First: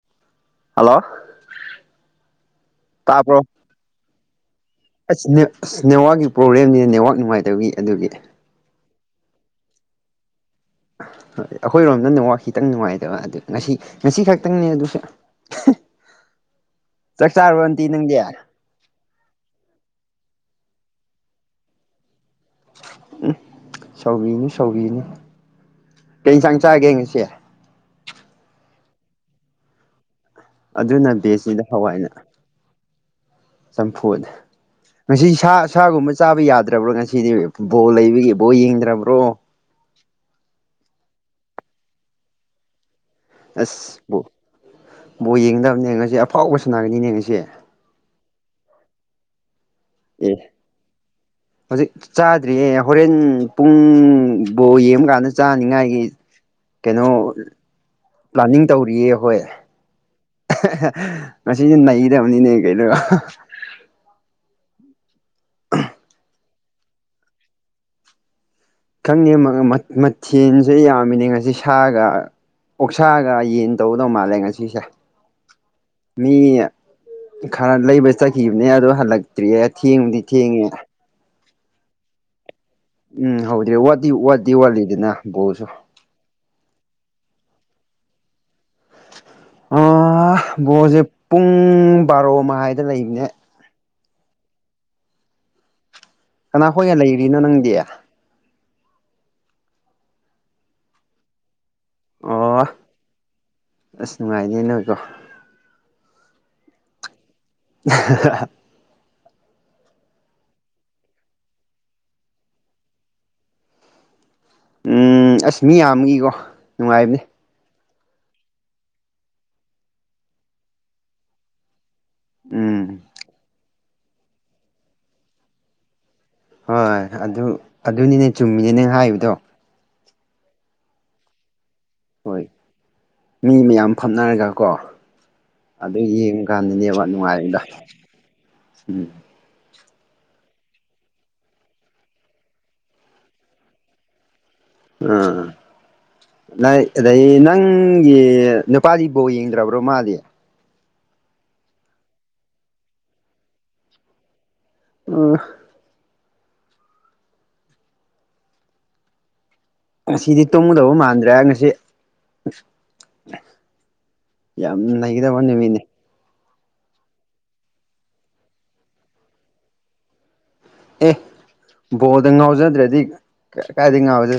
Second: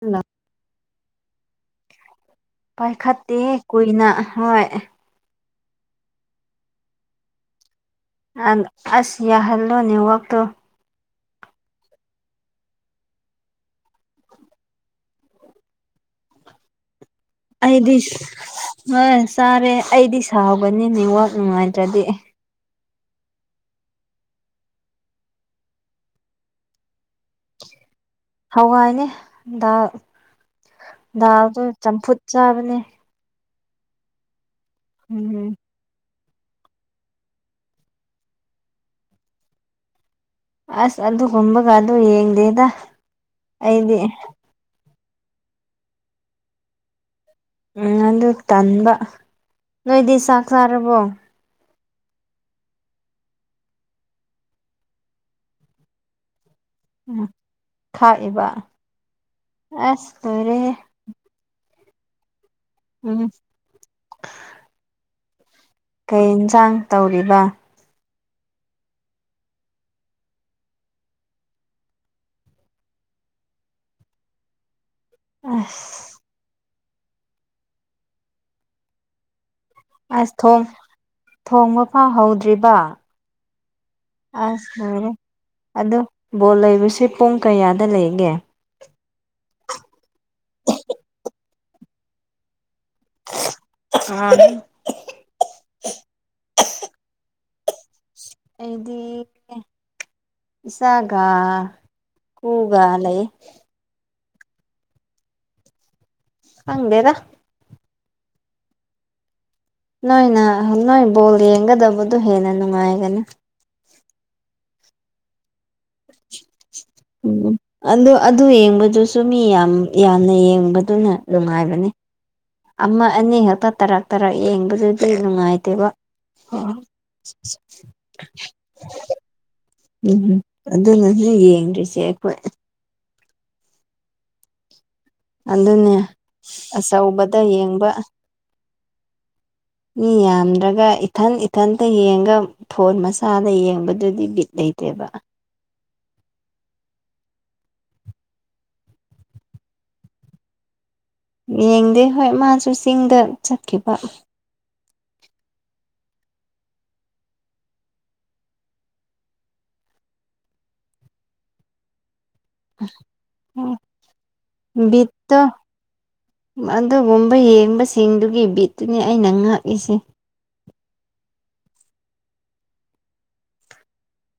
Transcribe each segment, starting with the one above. ꯎ ꯍꯜꯂꯣ ꯄꯥꯏꯈꯠꯇꯦ ꯇꯥꯕ꯭ꯔꯣ ꯀꯨꯏꯅ ꯍꯣꯏ ꯑꯁ ꯑꯁ ꯅꯦꯠꯋꯥꯛꯀꯤ ꯄ꯭ꯔꯣꯕ꯭ꯂꯦꯝꯅꯤ ꯅꯦꯠꯋꯥꯛ ꯅꯨꯡꯉꯥꯏꯇꯕꯒꯤ ꯑꯗꯨꯒꯤ ꯑꯁ ꯌꯥ ꯍꯜꯂꯣꯅꯦ ꯋꯥꯛ ꯣꯏ ꯑꯩꯈꯣꯏꯔꯣꯝꯗꯅꯦ ꯋꯥ ꯈꯤꯇꯪ ꯅꯨꯡꯉꯥꯏꯗꯕ ꯑꯗꯨ ꯉꯁꯤ ꯉꯁꯤ ꯈꯛꯇꯪꯅꯦ ꯑꯗꯨꯁꯨ ꯆꯥꯛ ꯆꯥꯔꯕꯣ ꯑꯟꯇꯤ ꯑꯗꯤ ꯅꯪꯗꯤ ꯍꯣꯏ ꯁꯔꯦ ꯑꯗꯤ ꯁꯥꯎꯒꯅꯤ ꯅꯤꯡꯋꯥꯛ ꯅꯨꯡꯉꯥꯏꯇ꯭ꯔꯗꯤ ꯑꯦ ꯎ ꯁꯥꯎꯤꯅꯤ ꯁꯥꯎꯤꯅꯤ ꯀ ꯏꯟꯁꯥꯡ ꯆꯥꯒꯦꯡ ꯉꯁꯤꯦ ꯍꯋꯥꯏꯅꯦ ꯗꯥꯜ ꯑꯗꯨꯅ ꯕꯦꯁꯅꯤꯗ ꯗꯥꯜꯗꯨꯣ ꯆꯝꯐꯨꯠ ꯆꯥꯕꯅꯦ ꯆꯝꯐꯨꯅꯤ ꯉꯁꯤ ꯎꯝ ꯁꯥ ꯁꯥꯒꯨꯝꯕ ꯆꯥꯕ ꯌꯥꯗ꯭ꯔꯕ꯭ꯔꯣ ꯉꯁꯤꯗꯤ ꯕꯣ ꯂꯩꯕꯒꯤ ꯕꯣ ꯌꯦꯡꯗ꯭ꯔꯕ꯭ꯔꯣ ꯑꯁ ꯑꯗꯨꯒꯨꯝꯕꯒ ꯑꯗꯨ ꯌꯦꯡꯗꯦꯗ ꯑꯩꯗꯤ ꯑꯁ ꯕꯣ ꯕꯣ ꯌꯦꯡꯒꯗꯕꯅꯦ ꯉꯁꯦ ꯑꯐꯥꯎꯕ ꯁꯥꯟꯅꯥꯒꯅꯤꯅꯦ ꯉꯁꯦ ꯎꯝ ꯑꯗꯨ ꯇꯟꯕ ꯅꯣꯏꯗꯤ ꯆꯥꯛ ꯆꯥꯔꯕꯣ ꯍꯧꯖꯤꯛ ꯆꯥꯗ꯭ꯔꯤꯌꯦ ꯍꯣꯔꯦꯟ ꯄꯨꯡꯕꯨꯧ ꯌꯦꯡꯕꯀꯥꯟꯗ ꯆꯥꯅꯤꯡꯉꯥꯏꯒꯤ ꯀꯩꯅꯣ ꯎꯝ ꯈꯥꯛꯏꯕ ꯄ꯭ꯂꯥꯅꯤꯡ ꯇꯧꯔꯤꯌꯦ ꯍꯣꯏ ꯑꯁ ꯂꯣꯏꯔꯦꯍꯦ ꯅꯗ ꯑꯃꯅꯤꯅꯤꯅꯦ ꯀꯩꯗ ꯎꯝ ꯀꯩ ꯑꯦꯟꯁꯥꯡ ꯇꯧꯔꯤꯕ ꯈꯪꯉꯦ ꯃꯊꯦꯜꯁꯦ ꯌꯥꯝꯃꯤꯅꯦ ꯉꯁꯤ ꯁꯥꯒ ꯑꯣꯛꯁꯥꯒ ꯌꯦꯟ ꯇꯧꯒꯗꯧ ꯃꯥꯜꯂꯦ ꯉꯁꯤꯁꯦ ꯑꯁ ꯃꯤ ꯈꯔ ꯂꯩꯕ ꯆꯠꯈꯤꯕꯅꯦ ꯑꯣ ꯍꯜꯂꯛ ꯠꯇꯔꯤ ꯊꯦꯡꯡꯗꯤ ꯑꯁ ꯊꯦꯡ ꯊꯣꯡ ꯊꯣꯡꯕ ꯐꯪꯍꯧꯗ꯭ꯔꯤꯕ ꯎꯝ ꯍꯧꯗ꯭ꯔꯤ ꯋꯥꯠꯇꯤ ꯋꯥꯠꯇꯤ ꯑꯁ ꯂꯩꯔꯦ ꯋꯥꯠꯂꯤꯗꯅ ꯕꯣꯜꯁꯨ ꯑ ꯕꯣꯜ ꯂꯩꯕꯁꯦ ꯄꯨꯡ ꯀꯌꯥꯗ ꯂꯩꯒꯦ ꯑ ꯣꯁꯦ ꯄꯨꯡ ꯔꯣ ꯃꯥꯏ ꯑꯗꯨ ꯂꯩꯅꯦ ꯑ ꯀꯅꯥꯈꯣꯏꯒ ꯂꯩꯔꯤꯅꯣ ꯅꯪꯗꯤ ꯑꯩꯗꯤ ꯁꯥꯥꯒꯥ ꯀꯒ ꯂꯩ ꯅꯨꯡꯉꯥꯏꯅꯤ ꯅꯣꯏꯀꯣ ꯍꯪꯗꯦꯗꯥ [inaudible] ꯅꯣꯏꯅ ꯅꯣꯏ ꯕꯣꯜ ꯌꯦꯡꯒꯗꯕꯗꯨꯣ ꯍꯦꯟꯅ ꯅꯨꯡꯉꯥꯏꯒꯅꯤ ꯎꯝ ꯑꯁ ꯃꯤ ꯌꯥꯝ ꯑꯃꯒꯤꯒꯤꯀꯣ ꯎꯝ ꯑꯗꯨ ꯑꯗꯨ ꯌꯦꯡꯕꯗꯨꯁꯨ ꯃꯤ ꯌꯥꯝ ꯌꯥꯝꯅ ꯌꯦꯡꯕꯗꯨꯅ ꯅꯨꯡꯉꯥꯏꯕꯅꯤ ꯎꯝ ꯑꯃ ꯑꯅꯤ ꯈꯛꯇ ꯇꯔꯛ ꯇꯔꯛ ꯌꯦꯡꯕꯗꯨꯗꯤ ꯅꯨꯡꯉꯥꯏꯇꯦꯕ ꯑ ꯍꯣꯏ ꯑꯗꯨ ꯑꯗꯨꯅꯤꯅꯦ ꯆꯨꯝꯃꯤꯅꯦ ꯅꯪ ꯍꯥꯏꯕꯗꯣ ꯎꯝꯝ ꯑꯗꯨꯅꯁꯨꯖꯤꯛ ꯌꯦꯡꯗ꯭ꯔꯤꯁꯦ ꯑꯩꯈꯣꯏ ꯍꯣꯏ ꯃꯤ ꯃꯌꯥꯝ ꯐꯝꯅꯔꯒ ꯀꯣ ꯑꯗꯨꯅꯦ ꯑꯆꯧꯕꯗ ꯅꯨꯡꯉꯥꯏꯔꯤꯗꯣ ꯌꯦꯡꯕ ꯎꯝ ꯃꯤ ꯌꯥꯝꯗ꯭ꯔꯒ ꯏꯊꯟ ꯏꯊꯟꯇ ꯌꯦꯡꯉ ꯐꯣꯟ ꯃꯆꯥꯗ ꯌꯦꯡꯕꯗꯨꯗꯤ ꯕꯤꯠ ꯂꯩꯇꯦꯕ ꯑ ꯅꯪꯒꯤ ꯅꯨꯄꯥꯗꯤ ꯕꯣ ꯌꯦꯡꯗ꯭ꯔꯕ꯭ꯔꯣ ꯃꯥꯗꯤ ꯌꯦꯡꯗꯦ ꯍꯣꯏ ꯃꯥꯁꯨ ꯆꯤꯡꯗ ꯆꯠꯈꯤꯕ ꯑ ꯉꯁꯤꯗꯤ ꯇꯣꯡꯉꯨꯗꯕ ꯃꯥꯟꯗ꯭ꯔꯦ ꯉꯁꯤ [unintelligible] ꯌꯥꯝ [unintelligible] ꯅꯩꯒꯗꯕ ꯕꯤꯠꯇꫭ ꯅꯨꯃꯤꯠꯅꯤ ꯑꯗꯨꯒꯨꯝꯕ ꯌꯦꯡꯕꯁꯤꯡꯗꯨꯒꯤ ꯕꯤꯠꯇꯨꯅꯤ ꯑꯩꯅ ꯉꯥꯛꯏꯁꯦ ꯑꯦ ꯕꯣꯜꯗ ꯉꯥꯎꯖꯗ꯭ꯔꯗꯤ ꯀꯥꯏꯗꯒꯤ ꯉꯥꯎꯕꯗ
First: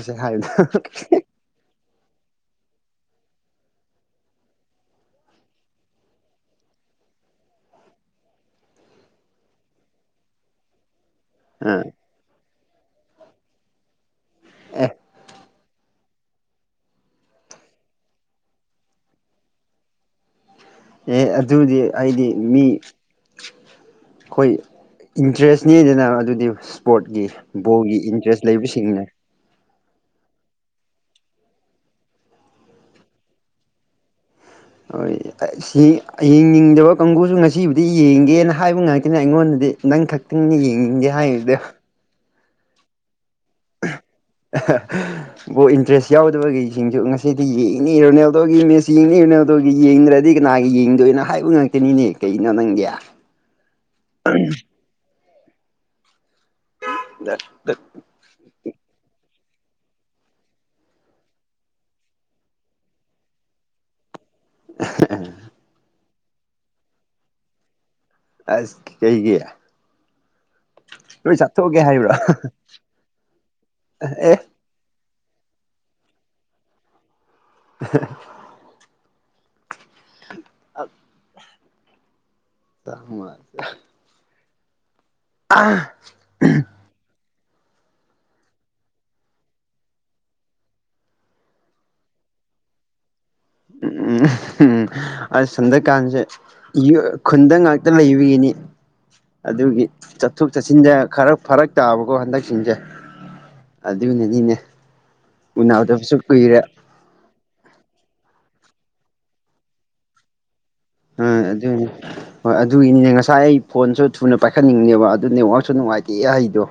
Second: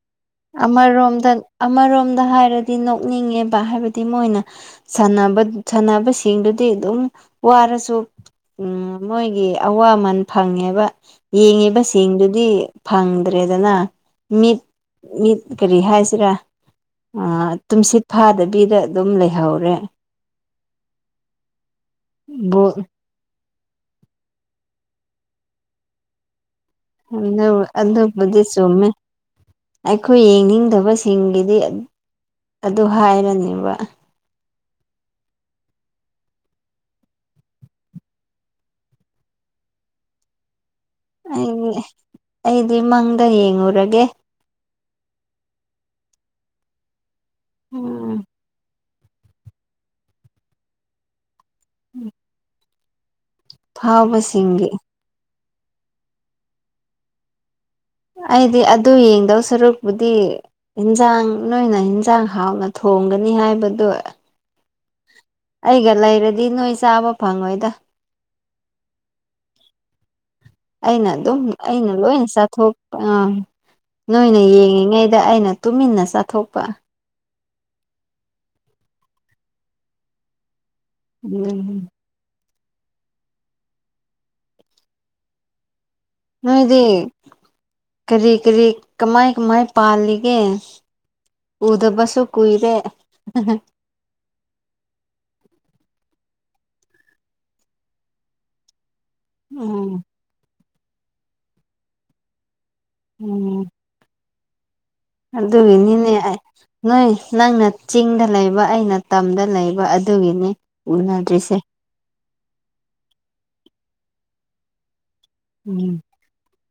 ꯑꯃꯔ ꯔꯣꯝꯗꯥꯟ ꯑꯃꯔ ꯁꯗ ꯍꯥꯏꯔꯗꯤ ꯅꯣꯛꯅꯤꯡꯉꯦꯕ ꯍꯥꯏꯕꯗꯤ ꯃꯣꯏꯅ ꯁꯅꯕ ꯁꯥꯟꯅꯕꯁꯤꯡꯗꯨꯗꯤ ꯑꯗꯨꯝ ꯋꯥꯔꯁꯨ ꯎ ꯃꯣꯏꯒꯤ ꯑꯋꯥꯃꯟ ꯐꯪꯉꯦꯕ ꯌꯦꯡꯉꯤꯕ ꯑꯥ ꯁꯤꯡꯗꯨꯗꯤ ꯐꯪꯗ꯭ꯔꯦꯗꯅ ꯃꯤꯠ ꯑꯦ ꯃꯤ ꯀꯔꯤ ꯍꯥꯏꯁꯤꯔꯥ ꯇꯨꯝꯁꯤꯠ ꯐꯥꯗꯕꯤꯗ ꯑꯗꯨꯝ ꯂꯩꯍꯧꯔꯦ ꯑꯦ ꯑꯗꯨꯗꯤ ꯑꯩꯗꯤ ꯃꯤ ꯕꯣꯜ ꯑꯩꯈꯣꯏ ꯏꯟꯇꯔꯦꯁꯅꯦꯗꯅ ꯑꯗꯨꯗꯤ ꯏꯁꯄꯣꯔꯠꯀꯤ ꯕꯣꯜꯒꯤ ꯑꯗꯨꯕꯨꯗꯤ ꯏꯟꯇꯔꯦꯁ ꯆꯨꯝꯃꯦ ꯂꯩꯕꯁꯤꯡꯅꯦ ꯑꯩꯈꯣꯏ ꯌꯦꯡꯅꯤꯡꯗꯕꯁꯤꯡꯒꯤꯗꯤ ꯑꯗꯨ ꯍꯥꯏꯔꯅꯦꯕ ꯍꯣꯏꯡꯅꯤꯡꯗꯕ ꯀꯥꯡꯕꯨꯨꯁꯨ ꯉꯁꯤꯕꯨꯗꯤ ꯌꯦꯡꯒꯦꯅ ꯍꯥꯏꯕ ꯉꯥꯛꯇꯅꯤ ꯑꯩꯉꯣꯟꯗ ꯑꯗꯨꯗꯤ ꯅꯪ ꯈꯛꯇꯤꯡꯅꯦ ꯌꯦꯡꯅꯤꯡꯒꯦ ꯍꯥꯏꯔꯤꯗ ꯑꯩ ꯑꯩꯗꯤ ꯃꯪ ꯏꯟꯇꯔꯦꯁ ꯌꯥꯎꯗꯕꯒꯤꯩꯁꯤꯡꯁꯨ ꯉ ꯁꯤꯗꯤ ꯌꯦꯡꯅꯤ ꯎꯝ ꯔꯣꯅꯦꯜꯗꯣꯒꯤ ꯃꯦꯠꯁ ꯌꯦꯡꯅꯤ ꯔꯣꯅꯦꯜꯗꯣꯒꯤ ꯌꯦꯡꯗ꯭ꯔꯗꯤ ꯀꯅꯥꯒꯤ ꯌꯦꯡꯗꯣꯏꯅꯣ ꯍꯥꯏꯕ ꯉꯥꯛꯇꯅꯤꯅꯦ ꯀꯩꯅꯣ ꯅꯪꯒꯤ ꯐꯕꯁꯤꯡꯒꯤꯦ ꯗꯔ ꯑꯩꯗꯤ ꯑꯗꯨ ꯑꯗꯨ ꯌꯦꯡꯗꯧ ꯁꯔꯨꯛꯄꯨꯗꯤ ꯌꯦꯟꯖꯥꯡ ꯅꯣꯏꯅ ꯌꯦꯟꯖꯥꯡ ꯍꯥꯎꯅ ꯊꯣꯡꯒꯅꯤ ꯍꯥꯏꯕꯗꯨ [unintelligible] [unintelligible] ꯑꯩꯒ ꯂꯩꯔꯗꯤ ꯅꯣꯏ ꯆꯥꯕ ꯐꯪꯉꯣꯏꯗ ꯑꯁ ꯀꯩ ꯀ ꯑꯩꯅ ꯑꯗꯨꯝ ꯑꯩꯅ ꯂꯣꯏ ꯆꯥꯊꯣꯛꯄ ꯑꯥ ꯑꯦ ꯅꯣꯏꯅ ꯌꯦꯡꯉꯤꯉꯩꯗ ꯗ ꯑꯩꯅ ꯇꯨꯃꯤꯟꯅ ꯆꯥꯊꯣꯛꯄ [unintelligible] ꯍ ꯎꯝ ꯁꯃꯦ ꯑ ꯎꯗꯤ ꯀꯔꯤ ꯀꯔꯤ ꯀꯃꯥꯏ ꯀꯃꯥꯏ ꯄꯥꯜꯂꯤꯒꯦ ꯎꯗꯕꯁꯨ ꯀꯨꯏꯗꯦ ꯎ ꯎꯝ ꯎꯝ ꯑ ꯆꯟꯗ꯭ꯔꯀꯥꯟꯁꯦ ꯈꯨꯟꯗ ꯉꯥꯛꯇ ꯂꯩꯕꯒꯤꯅꯤ ꯑꯗꯨꯒꯤ ꯎꯝ ꯆꯠꯊꯣꯛ ꯆꯠꯁꯤꯟꯗ ꯈꯔ ꯐꯔꯛ ꯇꯥꯕꯀꯣ ꯍꯟꯗꯛꯁꯤꯡꯁꯦ ꯎꯝ ꯑꯗꯨꯅꯅꯤꯅꯦ ꯑꯗꯨꯒꯤꯅꯤꯅꯦ ꯎꯅꯗꯕꯁꯨ ꯀꯨꯏꯔꯦ ꯅꯣꯏ ꯅꯪꯅ ꯆꯤꯡꯗ ꯂꯩꯕ ꯑꯩꯅ ꯇꯝꯗ ꯂꯩꯕ ꯑꯗꯨꯒꯤꯅꯤ ꯑ ꯎꯅꯗ꯭ꯔꯤꯁꯦ ꯑꯗꯨꯅꯤ ꯍꯣꯏ ꯑꯗꯨꯒꯤꯅꯤꯅꯦ ꯉꯁꯥꯏ ꯑꯩ ꯐꯣꯟꯁꯨ ꯊꯨꯅ ꯄꯥꯏꯈꯠꯅꯤꯡꯉꯅꯦꯕ ꯑꯗꯨ ꯅꯦꯠꯋꯥꯛꯁꯨ ꯅꯨꯡꯉꯥꯏꯇꯦ ꯏ ꯍꯩꯗꯣ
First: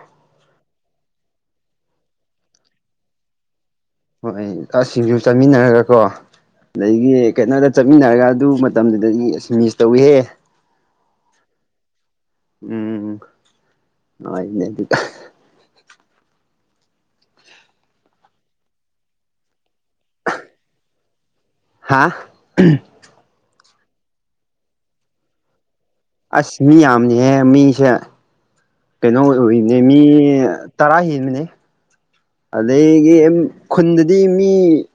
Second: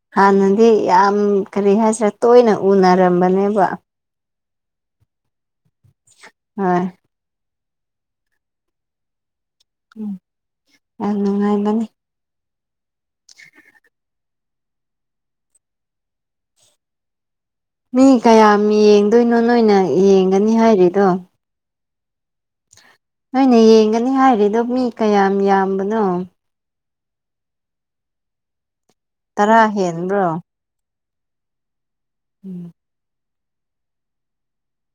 ꯁꯤꯗꯤ ꯌꯥꯝ ꯀꯔꯤ ꯍꯥꯏꯁꯤꯔꯦ ꯇꯣꯏꯅ ꯎꯅꯔꯝꯕꯅꯦꯕ ꯍꯣꯏ ꯑꯁꯁꯤꯡꯁꯨ ꯆꯥꯃꯤꯟꯅꯔꯒꯀꯣ ꯍꯣꯏ ꯑꯗꯒꯤ ꯀꯩꯅꯣꯗ ꯆꯠꯃꯤꯟꯅꯔꯒ ꯑꯗꯨ ꯃꯇꯝꯗꯨꯗꯗꯤ ꯑꯁ ꯃꯤꯁ ꯎꯝ ꯇꯧꯋꯤꯍꯦ ꯑꯉꯥꯏꯗꯅꯤ [unintelligible] ꯑ ꯏꯅ ꯃꯤ ꯀꯌꯥꯝ ꯌꯦꯡꯗꯣꯏꯅꯣ ꯅꯣꯏꯅ ꯌꯦꯡꯒꯅꯤ ꯍꯥꯏꯔꯤꯗꯣ ꯍꯥꯥ ꯅꯣꯏꯅ ꯌꯦꯡꯒꯅꯤ ꯍꯥꯏꯔꯤꯗꯣ ꯃꯤ ꯀꯌꯥꯝ ꯌꯥꯝꯕꯅ ꯑꯁ ꯃꯤ ꯌꯥꯝꯅꯤꯍꯦ ꯃꯤꯁꯦ ꯀꯩꯅꯣ ꯇꯔꯥ ꯑꯣꯏꯅꯦ ꯃꯤ ꯍꯦꯟꯕ꯭ꯔꯣ ꯇꯔꯥ ꯍꯦꯟꯕꯅꯦ ꯎꯝ ꯑꯗꯒꯤ ꯈꯨꯟꯗꯗꯤ ꯃꯤ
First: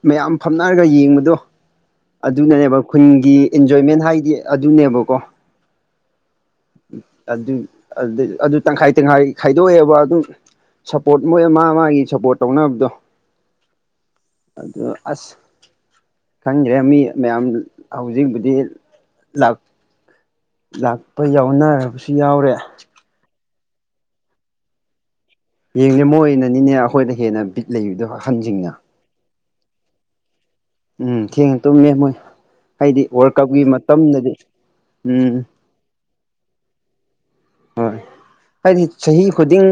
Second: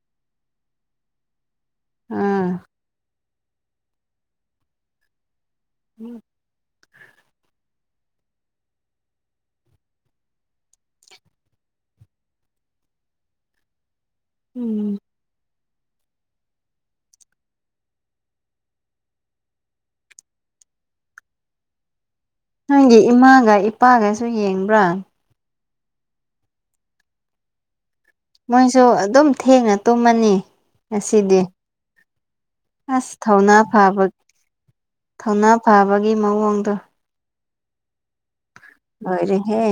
ꯃꯌꯥꯝ ꯐꯝꯅꯔꯒ ꯌꯦꯡꯕꯗꯣ ꯑꯥ ꯑꯗꯨꯅꯅꯦꯕ ꯈꯨꯟꯒꯤ ꯑꯦꯟꯖꯣꯏꯃꯦꯟ ꯍꯥꯏꯗꯤ ꯑꯗꯨꯅꯦꯕꯀꯣ ꯎꯝ ꯑꯗꯨ ꯑꯗꯨ ꯇꯪꯈꯥꯏ ꯇꯪꯈꯥꯏ ꯈꯥꯏꯗꯣꯛꯑꯦꯕ ꯑꯗꯨꯝ ꯁꯞꯄꯣꯔꯠ ꯃꯣꯏ ꯑꯃ ꯃꯥꯒꯤ ꯁꯞꯄꯣꯔꯠ ꯇꯧꯅꯕꯗꯣ [unintelligible] ꯑꯗꯨꯗꯣ ꯎꯝ ꯑꯁ ꯈꯪꯈ꯭ꯔꯦ ꯃꯤ ꯃꯌꯥꯝ ꯍꯧꯖꯤꯛꯕꯨꯗꯤ ꯂ ꯂꯥꯛꯄ ꯌꯥꯎꯅꯔꯕꯁꯦ ꯅꯪꯒꯤ ꯏꯃꯥꯒ ꯏꯄꯥꯒꯁꯨ ꯌꯦꯡꯕ꯭ꯔꯥ ꯌꯦꯡꯁꯦ ꯃꯣꯏꯅꯅꯤꯅꯦ ꯑꯩꯈꯣꯏꯅ ꯍꯦꯟꯅ ꯕꯤꯠ ꯂꯩꯕꯗꯣ ꯑꯍꯟꯁꯤꯡꯅ ꯃꯣꯏꯁꯨ ꯑꯗꯨꯝ ꯊꯦꯡꯅ ꯇꯨꯝꯃꯅꯤ ꯎꯝ ꯉꯁꯤꯗꯤ ꯊ ꯇꯣꯏ ꯍꯥꯏꯗꯤ ꯑꯁ ꯋꯥꯔꯜ ꯊꯧꯅꯥ ꯀꯞꯀꯤ ꯐꯕ ꯃꯇꯝꯗꯗꯤ ꯎꯝ ꯊꯧꯅꯥ ꯐꯕꯒꯤ ꯃꯑꯣꯡꯗꯣ ꯍꯣꯏ ꯍꯥꯏꯗꯤ ꯆꯍꯤ ꯂꯣꯏꯔꯦꯍꯦ ꯈꯨꯗꯤꯡ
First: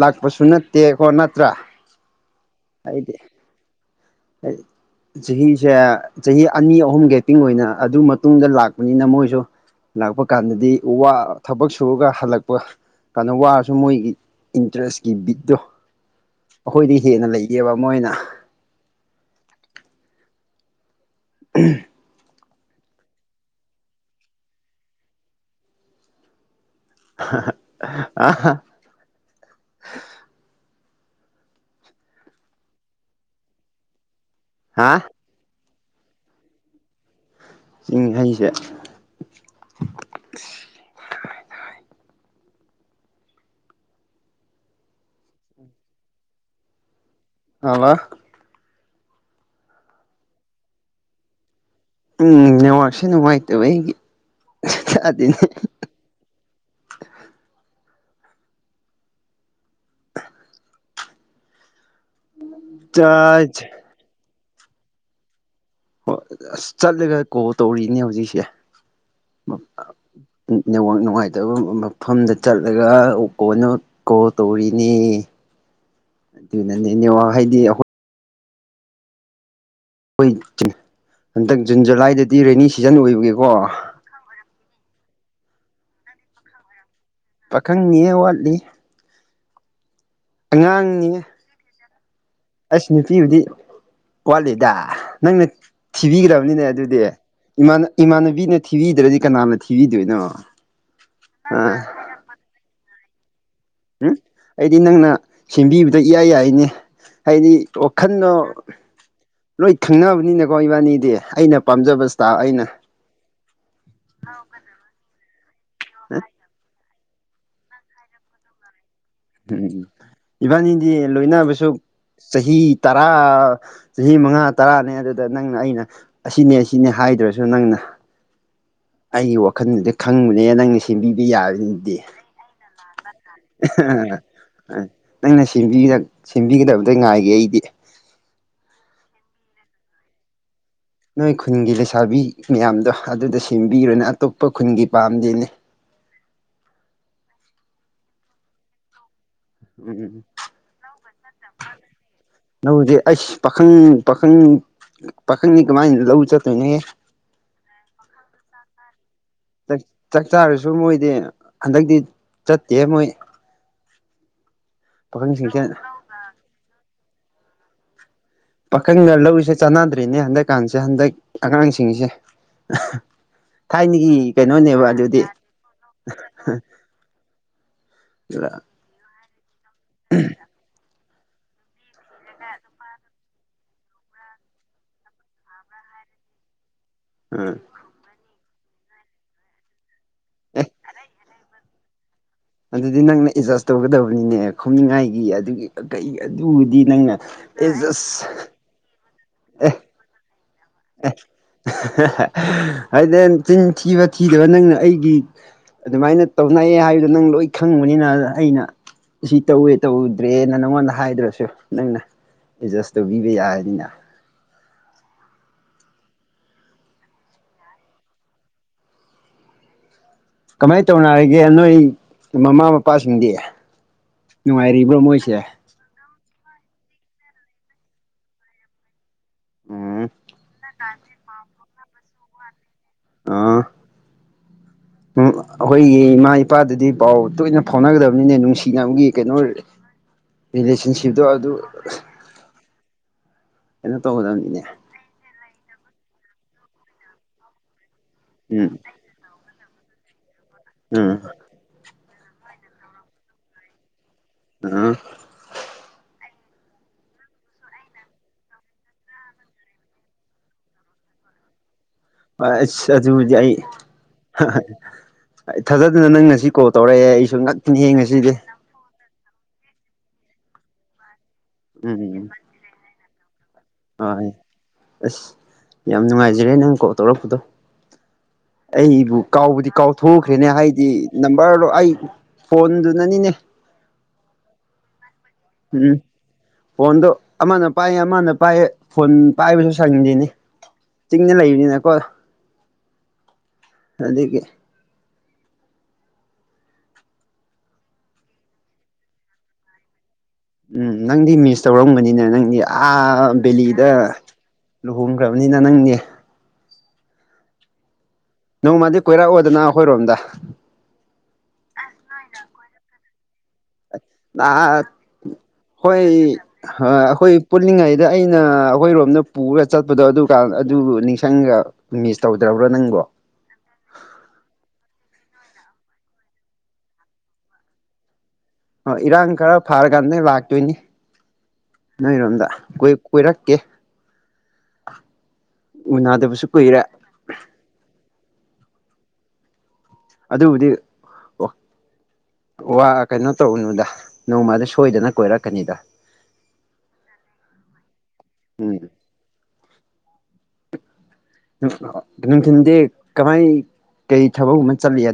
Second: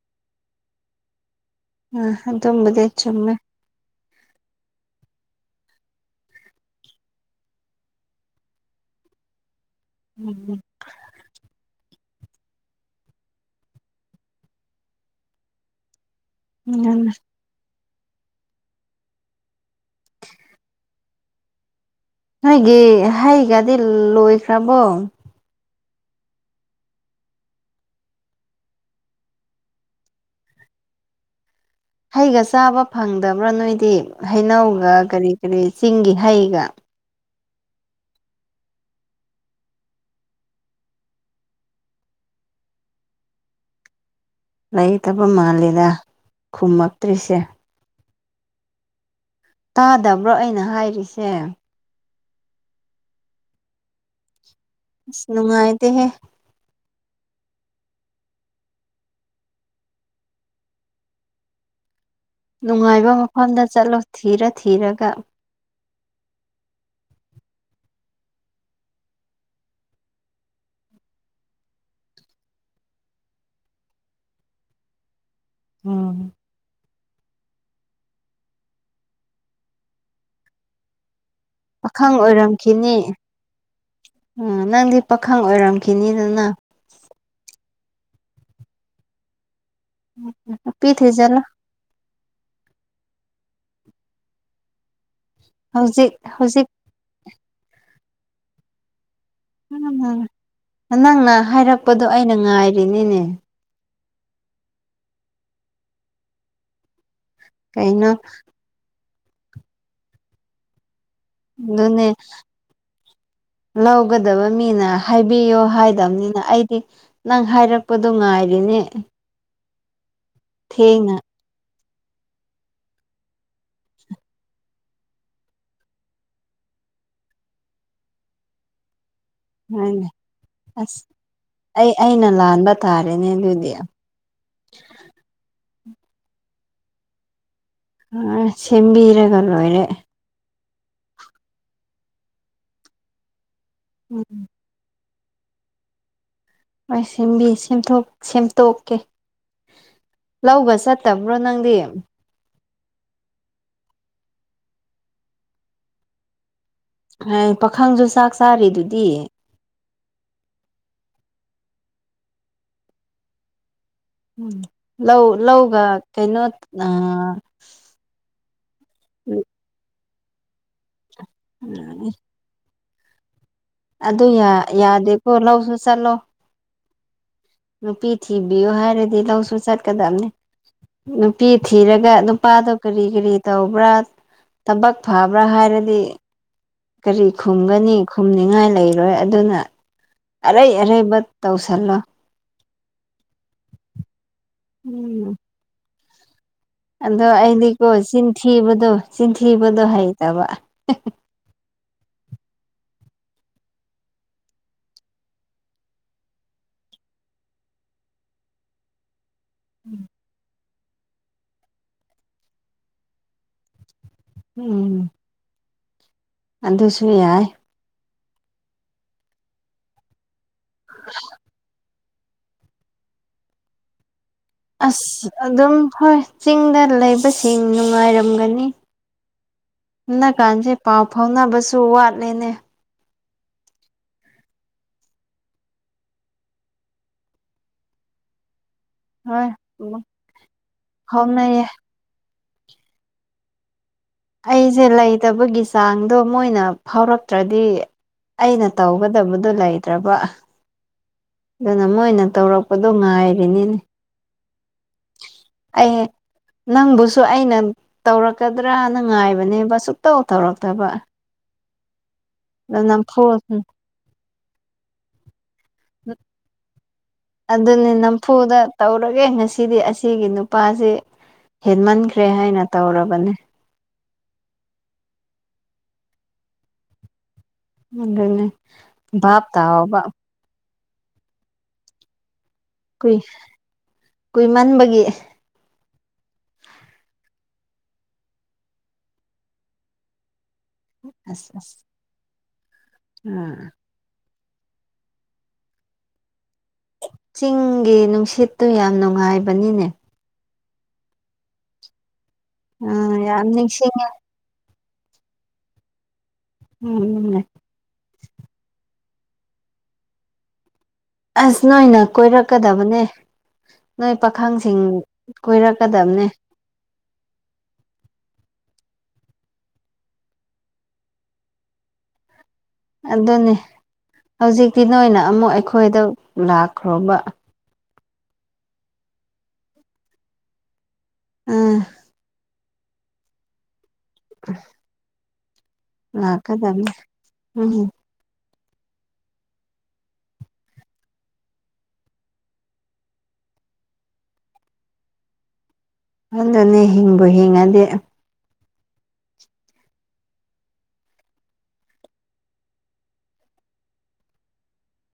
ꯂꯥꯛꯄꯁꯨ ꯅꯠꯇꯦꯀꯣ ꯅꯠꯇ꯭ꯔꯥ ꯑ ꯑꯗꯨꯝꯕꯗꯤ ꯆꯨꯝꯃꯦ ꯍꯥꯏ ꯆꯍꯤꯁꯦ ꯆꯍꯤ ꯑꯅꯤ ꯑꯍꯨꯝ ꯒꯦꯄꯤꯡ ꯑꯣꯏꯅ ꯑꯗꯨ ꯃꯇꯨꯡꯗ ꯂꯥꯛꯄꯅꯤꯅ ꯃꯣꯏꯁꯨ ꯂꯥꯛꯄ ꯎꯝ ꯀꯥꯟꯗꯗꯤ ꯎ ꯋꯥ ꯊꯕꯛ ꯁꯨꯔꯒ ꯍꯜꯂꯛꯄ ꯀꯩꯅꯣ ꯋꯥꯔꯁꯨ ꯃꯣꯏꯒꯤ ꯏꯟꯇꯔꯦꯁꯀꯤ ꯕꯤꯠꯇꯣ ꯑꯩꯈꯣꯏꯗꯤ ꯍꯦꯟꯅ ꯂꯩꯒꯦꯕ ꯃꯣꯏꯅ ꯎꯝ ꯅꯣꯏꯒꯤ ꯍꯥꯏꯒꯗꯤ ꯂꯣꯏꯈ꯭ꯔꯕꯣ ꯑ ꯍꯩꯒ ꯆꯥꯕ ꯐꯪꯗꯕ꯭ꯔꯥ ꯅꯣꯏꯗꯤ ꯍꯩꯅꯧꯒ ꯍꯥ ꯀꯔꯤ ꯀꯔꯤ ꯁꯤꯡꯒꯤꯒꯤ ꯍꯩꯒ ꯆꯤꯡ ꯍꯩꯁꯦ ꯂꯩꯇꯕ ꯃꯥꯜꯂꯤꯗ ꯈꯨꯃꯛ ꯍꯂ ꯇꯥꯗꯕ꯭ꯔꯣ ꯑꯩꯅ ꯍꯥꯏꯔꯤꯁꯦ ꯎꯝ ꯅꯦꯋꯔꯥꯛꯁꯤ ꯅꯨꯡꯉꯥꯏꯇꯕ ꯑꯩꯒꯤ ꯇꯥꯗꯦꯅꯦ ꯅꯨꯅꯨꯡꯃꯥꯏꯗ ꯍ ꯅꯨꯡꯉꯥꯏꯕ ꯃꯐꯝꯗ ꯆꯥꯏꯁ ꯆꯠꯂꯣ ꯊꯤꯔ ꯊꯤꯔꯒ ꯍꯣꯏ ꯑꯁ ꯆꯠꯂꯒ ꯀꯣꯜ ꯇꯧꯔꯤꯅꯦ ꯍꯧꯖꯤꯛꯁꯦ ꯅꯃꯛ ꯅꯨꯡꯉꯥꯏꯇꯕ ꯃꯐꯝꯗ ꯆꯠꯂꯒ ꯀꯣꯅ ꯀꯣ ꯇꯧꯔꯤꯅꯦ ꯎꯝ ꯑꯗꯨꯅꯅꯦꯅꯦ ꯍꯥꯏꯗꯤ ꯑꯩꯈꯣꯏ ꯑꯩꯈꯣꯏ ꯍꯟꯗꯛ ꯖꯨꯟ ꯄꯥꯈꯪ ꯖꯨꯂꯥꯏꯗꯗꯤ ꯔꯦꯅꯤ ꯑꯣꯏꯔꯝꯈꯤꯅꯤ ꯁꯤꯖꯟ ꯑꯣꯏꯕꯒꯦꯀꯣ ꯎꯝ ꯅꯪꯗꯤ ꯄꯥꯈꯪ ꯑꯣꯏꯔꯝꯈꯤꯅꯤꯗꯅ ꯈꯪꯉꯌꯦ ꯋꯥꯠꯂꯤ ꯄꯤ ꯑꯉꯥꯡꯅꯤꯌꯦ ꯊꯖꯂ ꯑꯁ ꯅꯨꯄꯤꯕꯨꯗꯤ ꯋꯥꯠꯂꯤꯗ ꯅꯪꯅ ꯍꯧꯖꯤꯛ ꯊꯤꯕꯤꯈ꯭ꯔꯕꯅꯤꯅꯦ ꯍꯧꯖꯤꯛ ꯑꯗꯨꯗꯤ ꯏꯃꯥꯟꯅꯕꯤꯅ ꯊꯤꯕꯤꯗ꯭ꯔꯗꯤ ꯀꯅꯥꯅ ꯊꯤꯕꯤꯗꯣꯏꯅꯣ ꯅꯪꯅ ꯑꯥ ꯍꯥꯏꯔꯛꯄꯗꯣ ꯑꯩꯅ ꯉꯥꯏꯔꯤꯅꯤꯅꯦ ꯎꯝ ꯑꯩꯗꯤ ꯅꯪꯅ ꯁꯦꯝꯕꯤꯕꯗ ꯏꯌꯥꯏ ꯌꯥꯏꯅꯦ ꯍꯥꯏꯗꯤ ꯀꯩꯅꯣ ꯋꯥꯈꯜꯗꯣ ꯂꯣꯏ ꯊꯪꯅꯕꯅꯤꯅꯀꯣ ꯏꯕꯥꯅꯤꯗꯤ ꯑꯩꯅ ꯄꯥꯝꯖꯕ ꯑꯗꯨꯅꯦ ꯏꯁꯇꯥꯏꯜ ꯑꯩꯅ ꯂꯧꯒꯗꯕ ꯃꯤꯅ ꯍꯥꯏꯕꯤꯌꯣ ꯍꯥꯏꯗꯕꯅꯤꯅ ꯑꯩꯗꯤ ꯅꯪ ꯍꯥꯏꯔꯛꯄꯗꯣ ꯉꯥꯏꯔꯤꯅꯦ ꯎꯝ ꯎꯝ ꯏꯕꯥꯅꯤꯗꯤ ꯊꯦꯡꯅ ꯂꯣꯏꯅꯕꯁꯨ ꯆꯍꯤ ꯇꯔꯥ ꯆꯍꯤ ꯃꯉꯥ ꯇꯔꯥꯅꯦ ꯑꯗꯨꯗ ꯅꯪ ꯑꯩꯅ ꯑꯁꯤꯅꯦ ꯑꯁꯤꯅꯦ ꯍꯥꯏ ꯍꯥꯏꯗ꯭ꯔꯁꯨ ꯅꯪꯅ ꯑꯩꯒꯤ ꯋꯥꯈꯜꯗꯨꯗ ꯍꯥꯏꯅꯦ ꯈꯪꯕꯅꯦ ꯅꯪꯅ ꯑꯁ ꯁꯦꯝꯕꯤꯕ ꯑꯩ ꯌꯥꯕꯗꯤ ꯑꯩꯅ ꯂꯥꯟꯕ ꯇꯥꯔꯦꯅꯦ ꯑꯗꯨꯗꯤ ꯅꯪꯅ ꯁꯦꯝꯕꯤꯒꯗꯕꯗ ꯉꯥꯏꯒꯦ ꯑꯩꯗꯤ ꯑ ꯁꯦꯝꯕꯤꯔꯒ ꯂꯣꯏꯔꯦ ꯅꯣꯏ ꯈꯨꯟꯒꯤ ꯂꯩꯁꯥꯕꯤ ꯃꯌꯥꯝꯗꯣ ꯑꯗꯨꯗ ꯁꯦꯝꯕꯤꯔꯨꯅ ꯎꯝ ꯑꯇꯣꯞꯄ ꯈꯨꯟꯒꯤ ꯄꯥꯝꯗꯤꯅꯤ ꯑꯩ ꯁꯦꯝꯕꯤ ꯁꯦꯝ ꯁꯦꯝꯗꯣꯛꯀꯦ ꯎꯝ ꯂꯧꯕ ꯆꯠꯇꯕ꯭ꯔꯣ ꯅꯪꯗꯤ ꯂꯧꯁꯦ ꯑꯩꯁ ꯄꯥꯈꯪ ꯄꯥꯈꯪ ꯄꯥꯈꯪꯅꯤ ꯀꯃꯥꯏꯅ ꯂꯧ ꯆꯠꯇꯣꯏꯅꯣꯍ ꯍꯥꯏ ꯄꯥꯈꯪꯁꯨ ꯆꯥꯛ ꯆꯥꯔꯤꯗꯨꯗꯤ ꯆꯥꯛ ꯆꯥꯔꯁꯨ ꯃꯣꯏꯗꯤ ꯍꯟꯗꯛꯇꯤ ꯆꯠꯇꯦ ꯃꯣꯏ ꯎꯝ ꯂꯧ ꯄꯥꯈꯪꯁꯤꯡꯁꯦ ꯂꯧꯒ ꯀꯩꯅꯣ ꯑ ꯄꯥꯈꯪꯅ ꯂꯧꯔꯤꯁꯦ ꯆꯥꯟꯅꯗ꯭ꯔꯤꯅꯦ ꯍꯟꯗꯛꯀꯥꯟꯁꯦ ꯍꯟꯗꯛ ꯑꯉꯥꯡꯁꯤꯡꯁꯦ ꯊꯥꯏꯅꯒꯤ ꯑꯗꯨ ꯌꯥ ꯀꯩꯅꯣꯅꯦꯕ ꯑꯗꯨꯗꯤ ꯌꯥꯗꯦꯀꯣ ꯂꯧꯁꯨ ꯆꯠꯂꯣ ꯅꯨꯄꯤ ꯊꯤꯕꯤꯌꯨ ꯍꯥꯏꯔꯗꯤ ꯂꯧꯁꯨ ꯆꯠꯀꯗꯕꯅꯦ ꯅꯨꯄꯤ ꯊꯤꯔꯒ ꯅꯨꯄꯥꯗꯣ ꯀꯔꯤ ꯀꯔꯤ ꯇꯧꯕ꯭ꯔꯥ ꯊꯕꯛ ꯐꯕ꯭ꯔꯥ ꯍꯥꯏꯔꯗꯤ ꯀꯔꯤ ꯎꯝ ꯈꯨꯝꯒꯅꯤ ꯈꯨꯝꯅꯤꯡꯉꯥꯏ ꯂꯩꯔꯣꯏ ꯑꯗꯨꯅ ꯑꯔꯩ ꯑꯔꯩꯕ ꯇꯧꯁꯤ ꯆꯜꯂ ꯑꯗꯨꯗꯤ ꯅꯪꯅ ꯑꯦꯗꯖꯥꯁ ꯇꯧꯒꯗꯕꯅꯤꯅꯦ ꯈꯣꯅꯤꯡꯉꯥꯏꯒꯤ ꯎꯝ ꯑꯗꯨꯒꯤ ꯀꯩ ꯑꯗꯨꯕꯨꯗꯤ ꯅꯪꯅ ꯑꯗꯣ ꯑꯩꯗꯤꯀꯣ ꯑꯦꯖꯁ ꯆꯤꯟꯊꯤꯕꯗꯣ ꯑꯦ ꯆꯤꯟꯊꯤꯕꯗꯣ ꯍꯩꯇꯕ ꯍꯥꯏꯗꯤ ꯆꯤꯟ ꯊꯤꯕ ꯊꯤꯗꯕ ꯅꯪꯅ ꯑꯩꯒꯤ ꯑꯗꯨꯃꯥꯏꯅ ꯇꯧꯅꯩꯌꯦ ꯍꯥꯏꯕꯗꯣ ꯅꯪ ꯂꯣꯏ ꯈꯪꯕꯅꯤꯅ ꯑꯩꯅ ꯁꯤ ꯇꯧꯋꯦ ꯇꯧꯗ꯭ꯔꯦ ꯅꯅꯉꯣꯟ ꯅ ꯍꯥꯏꯗ꯭ꯔꯁꯨ ꯅꯪꯅ ꯑꯦꯗꯖꯁ ꯇꯧꯕꯤꯕ ꯌꯥꯔꯅꯤꯅ ꯎꯝ ꯑꯗꯨꯁꯨ ꯌꯥꯏ ꯀꯃꯥꯏꯅ ꯇꯧꯅꯔꯤꯒꯦ ꯅꯣꯏ ꯃꯃꯥ ꯃꯄꯥꯁꯤꯡꯗꯤ ꯅꯨꯡꯉꯥꯏꯔꯤꯕ꯭ꯔꯣ ꯑꯁ ꯃꯣꯏꯁꯦ ꯑꯗꯨꯝ ꯍꯣꯏ ꯆꯤꯡꯗ ꯂꯩꯕꯁꯤꯡ ꯅꯨꯡꯉꯥꯏꯔꯝꯒꯅꯤ ꯎꯝ ꯅꯅꯥ ꯀꯥꯟꯁꯦ ꯄꯥꯎ ꯐꯥꯎꯅꯕꯁꯨ ꯋꯥꯠꯂꯦꯅꯦ ꯑꯥ ꯎꯝ ꯑꯩꯈꯣꯏꯒꯤ ꯏꯃꯥ ꯏꯄꯥꯗꯨꯗꯤ ꯄꯥꯎ ꯇꯣꯏꯅ ꯐꯥꯎꯅꯒꯗꯕꯅꯤꯅꯦ ꯅꯨꯡꯁꯤ ꯐꯒꯤ ꯀꯩꯅꯣ ꯍꯣꯏ ꯔꯤꯂꯦꯁꯟꯁꯤꯞꯇꯣ ꯑꯗꯨ ꯐꯥꯎꯅꯩꯌꯦ ꯀꯩꯅꯣ ꯇꯧꯒꯗꯕꯅꯤꯅꯦ ꯑꯩꯁꯦ ꯂꯩꯇꯕꯒꯤ ꯆꯥꯡꯗꯣ ꯃꯣꯏꯅ ꯐꯥꯎꯔꯛꯇ꯭ꯔꯗꯤ ꯑꯩꯅ ꯎꯝ ꯇꯧꯒꯗꯕꯗꯨꯣ ꯂꯩꯇ꯭ꯔꯕ ꯎꯝ ꯑꯗꯨꯅ ꯃꯣꯏꯅ ꯇꯧꯔꯛꯄꯗꯣ ꯉꯥꯏꯔꯤꯅꯤꯅꯦ ꯑ ꯑꯩ ꯅꯪꯕꯨꯁꯨ ꯑꯩꯅ ꯇꯧꯔꯛꯀꯗ꯭ꯔꯥꯅꯅꯨꯡꯉꯥꯏꯕꯅꯦꯕꯁꯨꯛꯇꯧ ꯇꯧꯔꯛꯇꯕ ꯁ ꯑꯗꯨ ꯌꯥꯏ ꯑꯩ ꯊꯥꯖꯗꯅ ꯅꯪ ꯉꯁꯤ ꯀꯣꯜ ꯇꯧꯔꯛꯑꯦ ꯑꯩꯁꯨ ꯉꯈꯤꯅ ꯍꯦ ꯉꯁꯤꯗꯤ ꯁꯤꯗꯤ ꯑꯁꯤꯒꯤ ꯅꯨꯄꯥꯁꯤ ꯍꯦꯟꯃꯟꯈ꯭ꯔꯦ ꯎꯝ ꯍꯥꯏꯅ ꯇꯧꯔꯕꯅꯤ ꯍꯣꯏ ꯑꯁ ꯌꯥꯝ ꯅꯨꯡꯉꯥꯏꯖꯔꯦ ꯅꯪ ꯀꯣꯜ ꯇꯧꯔꯛꯄꯗꯣ ꯑꯗꯨꯅꯦ ꯑꯩꯕꯨ ꯚꯥꯞ ꯀꯥꯎꯕꯗꯤ ꯇꯥꯎꯕ ꯀꯥꯎꯊꯣꯛꯈ꯭ꯔꯦꯅꯦ ꯍꯥꯏ ꯅꯝꯕꯔꯗꯣ ꯑꯩ ꯐꯣꯟꯗꯨꯅꯅꯤꯅꯦ ꯀꯨꯏꯃꯟꯥꯟꯕꯒꯤ ꯎꯝ ꯐꯣꯟꯗꯣ ꯑꯃꯅ ꯄꯥꯏꯌꯦ ꯑꯃꯅ ꯄꯥꯏꯌꯦ ꯐꯣꯟ ꯄꯥꯏꯕꯁꯨ ꯁꯪꯁꯤꯅꯤ ꯆꯤꯡꯅ ꯑꯁ ꯑꯁ ꯂꯩꯕꯅꯤꯅꯀꯣ ꯑꯥ ꯑꯗꯒꯤ ꯆꯤꯡꯒꯤ ꯅꯨꯡꯁꯤꯠꯇꯨ ꯌꯥꯝ ꯅꯨꯡꯉꯥꯏꯕꯅꯤꯅꯦ ꯎꯝ ꯅꯪꯗꯤ ꯃꯤꯁ ꯇꯧꯔꯝꯒꯅꯤꯅꯦ ꯅꯪꯗꯤ ꯑꯥ ꯌꯥꯝ ꯕꯦꯂꯤꯗ ꯅꯤꯡꯁꯤꯡꯉꯦ ꯂꯨꯍꯣꯡꯈ꯭ꯔꯕꯅꯤꯅ ꯅꯪꯅꯦ ꯎꯝ ꯎ ꯅꯣꯡꯃꯗꯤ ꯀꯣꯏꯔꯛꯑꯣꯗꯅ ꯑꯩꯈꯣꯏꯔꯣꯝꯗ ꯆꯛꯀꯗꯕꯅꯦ ꯅꯣꯏ ꯄꯥꯈꯪꯁꯤꯡ ꯑꯥ ꯀꯣꯏꯔꯛꯀꯗꯕꯅꯦ ꯍꯣꯏ ꯑꯩꯈꯣꯏ ꯄꯨꯜꯂꯤꯉꯩꯗ ꯑꯩꯅ ꯑꯩꯈꯣꯏꯔꯣꯝꯗ ꯄꯨꯔꯒ ꯆꯠꯄꯗꯣ ꯑꯗꯨꯀꯥꯟ ꯑꯗꯨ ꯅꯤꯡꯁꯤꯡꯒ ꯃꯤꯁ ꯇꯧꯋ ꯑꯗꯨꯅꯦ ꯍꯧꯖꯤꯛꯇꯤ ꯅꯣꯏꯅ ꯑꯃꯨꯛ ꯑꯩꯈꯣꯏꯗ ꯂꯥꯛꯈ꯭ꯔꯣꯕ ꯑꯣ ꯏꯔꯥꯡ ꯈꯔ ꯐꯔꯀꯥꯟꯗ ꯂꯥꯛꯇꯣꯏꯅꯤ ꯑꯥ ꯅꯣꯏꯔꯣꯝꯗ ꯀꯣꯏ ꯀꯣꯏꯔꯛꯀꯦ ꯎ ꯎꯅꯗꯕꯁꯨ ꯀꯨꯏꯔꯦ ꯎꯝ ꯑꯗꯨꯕꯨꯗꯤ ꯑꯣ ꯋꯥ ꯀꯩꯅꯣ ꯇꯧꯅꯨꯗ ꯅꯣꯡꯃꯗ ꯁꯣꯏꯗꯅ ꯀꯣꯏꯔꯛꯀꯅꯤꯗ ꯑꯗꯨꯅꯦ ꯍꯤꯡꯕ ꯍꯤꯡꯉꯗꯤ ꯎꯝ ꯅꯨꯡꯊꯤꯟꯗꯤ ꯀꯃꯥꯏ ꯀꯩ ꯊꯕꯛꯨꯝ ꯑꯃ ꯆꯠꯂꯤ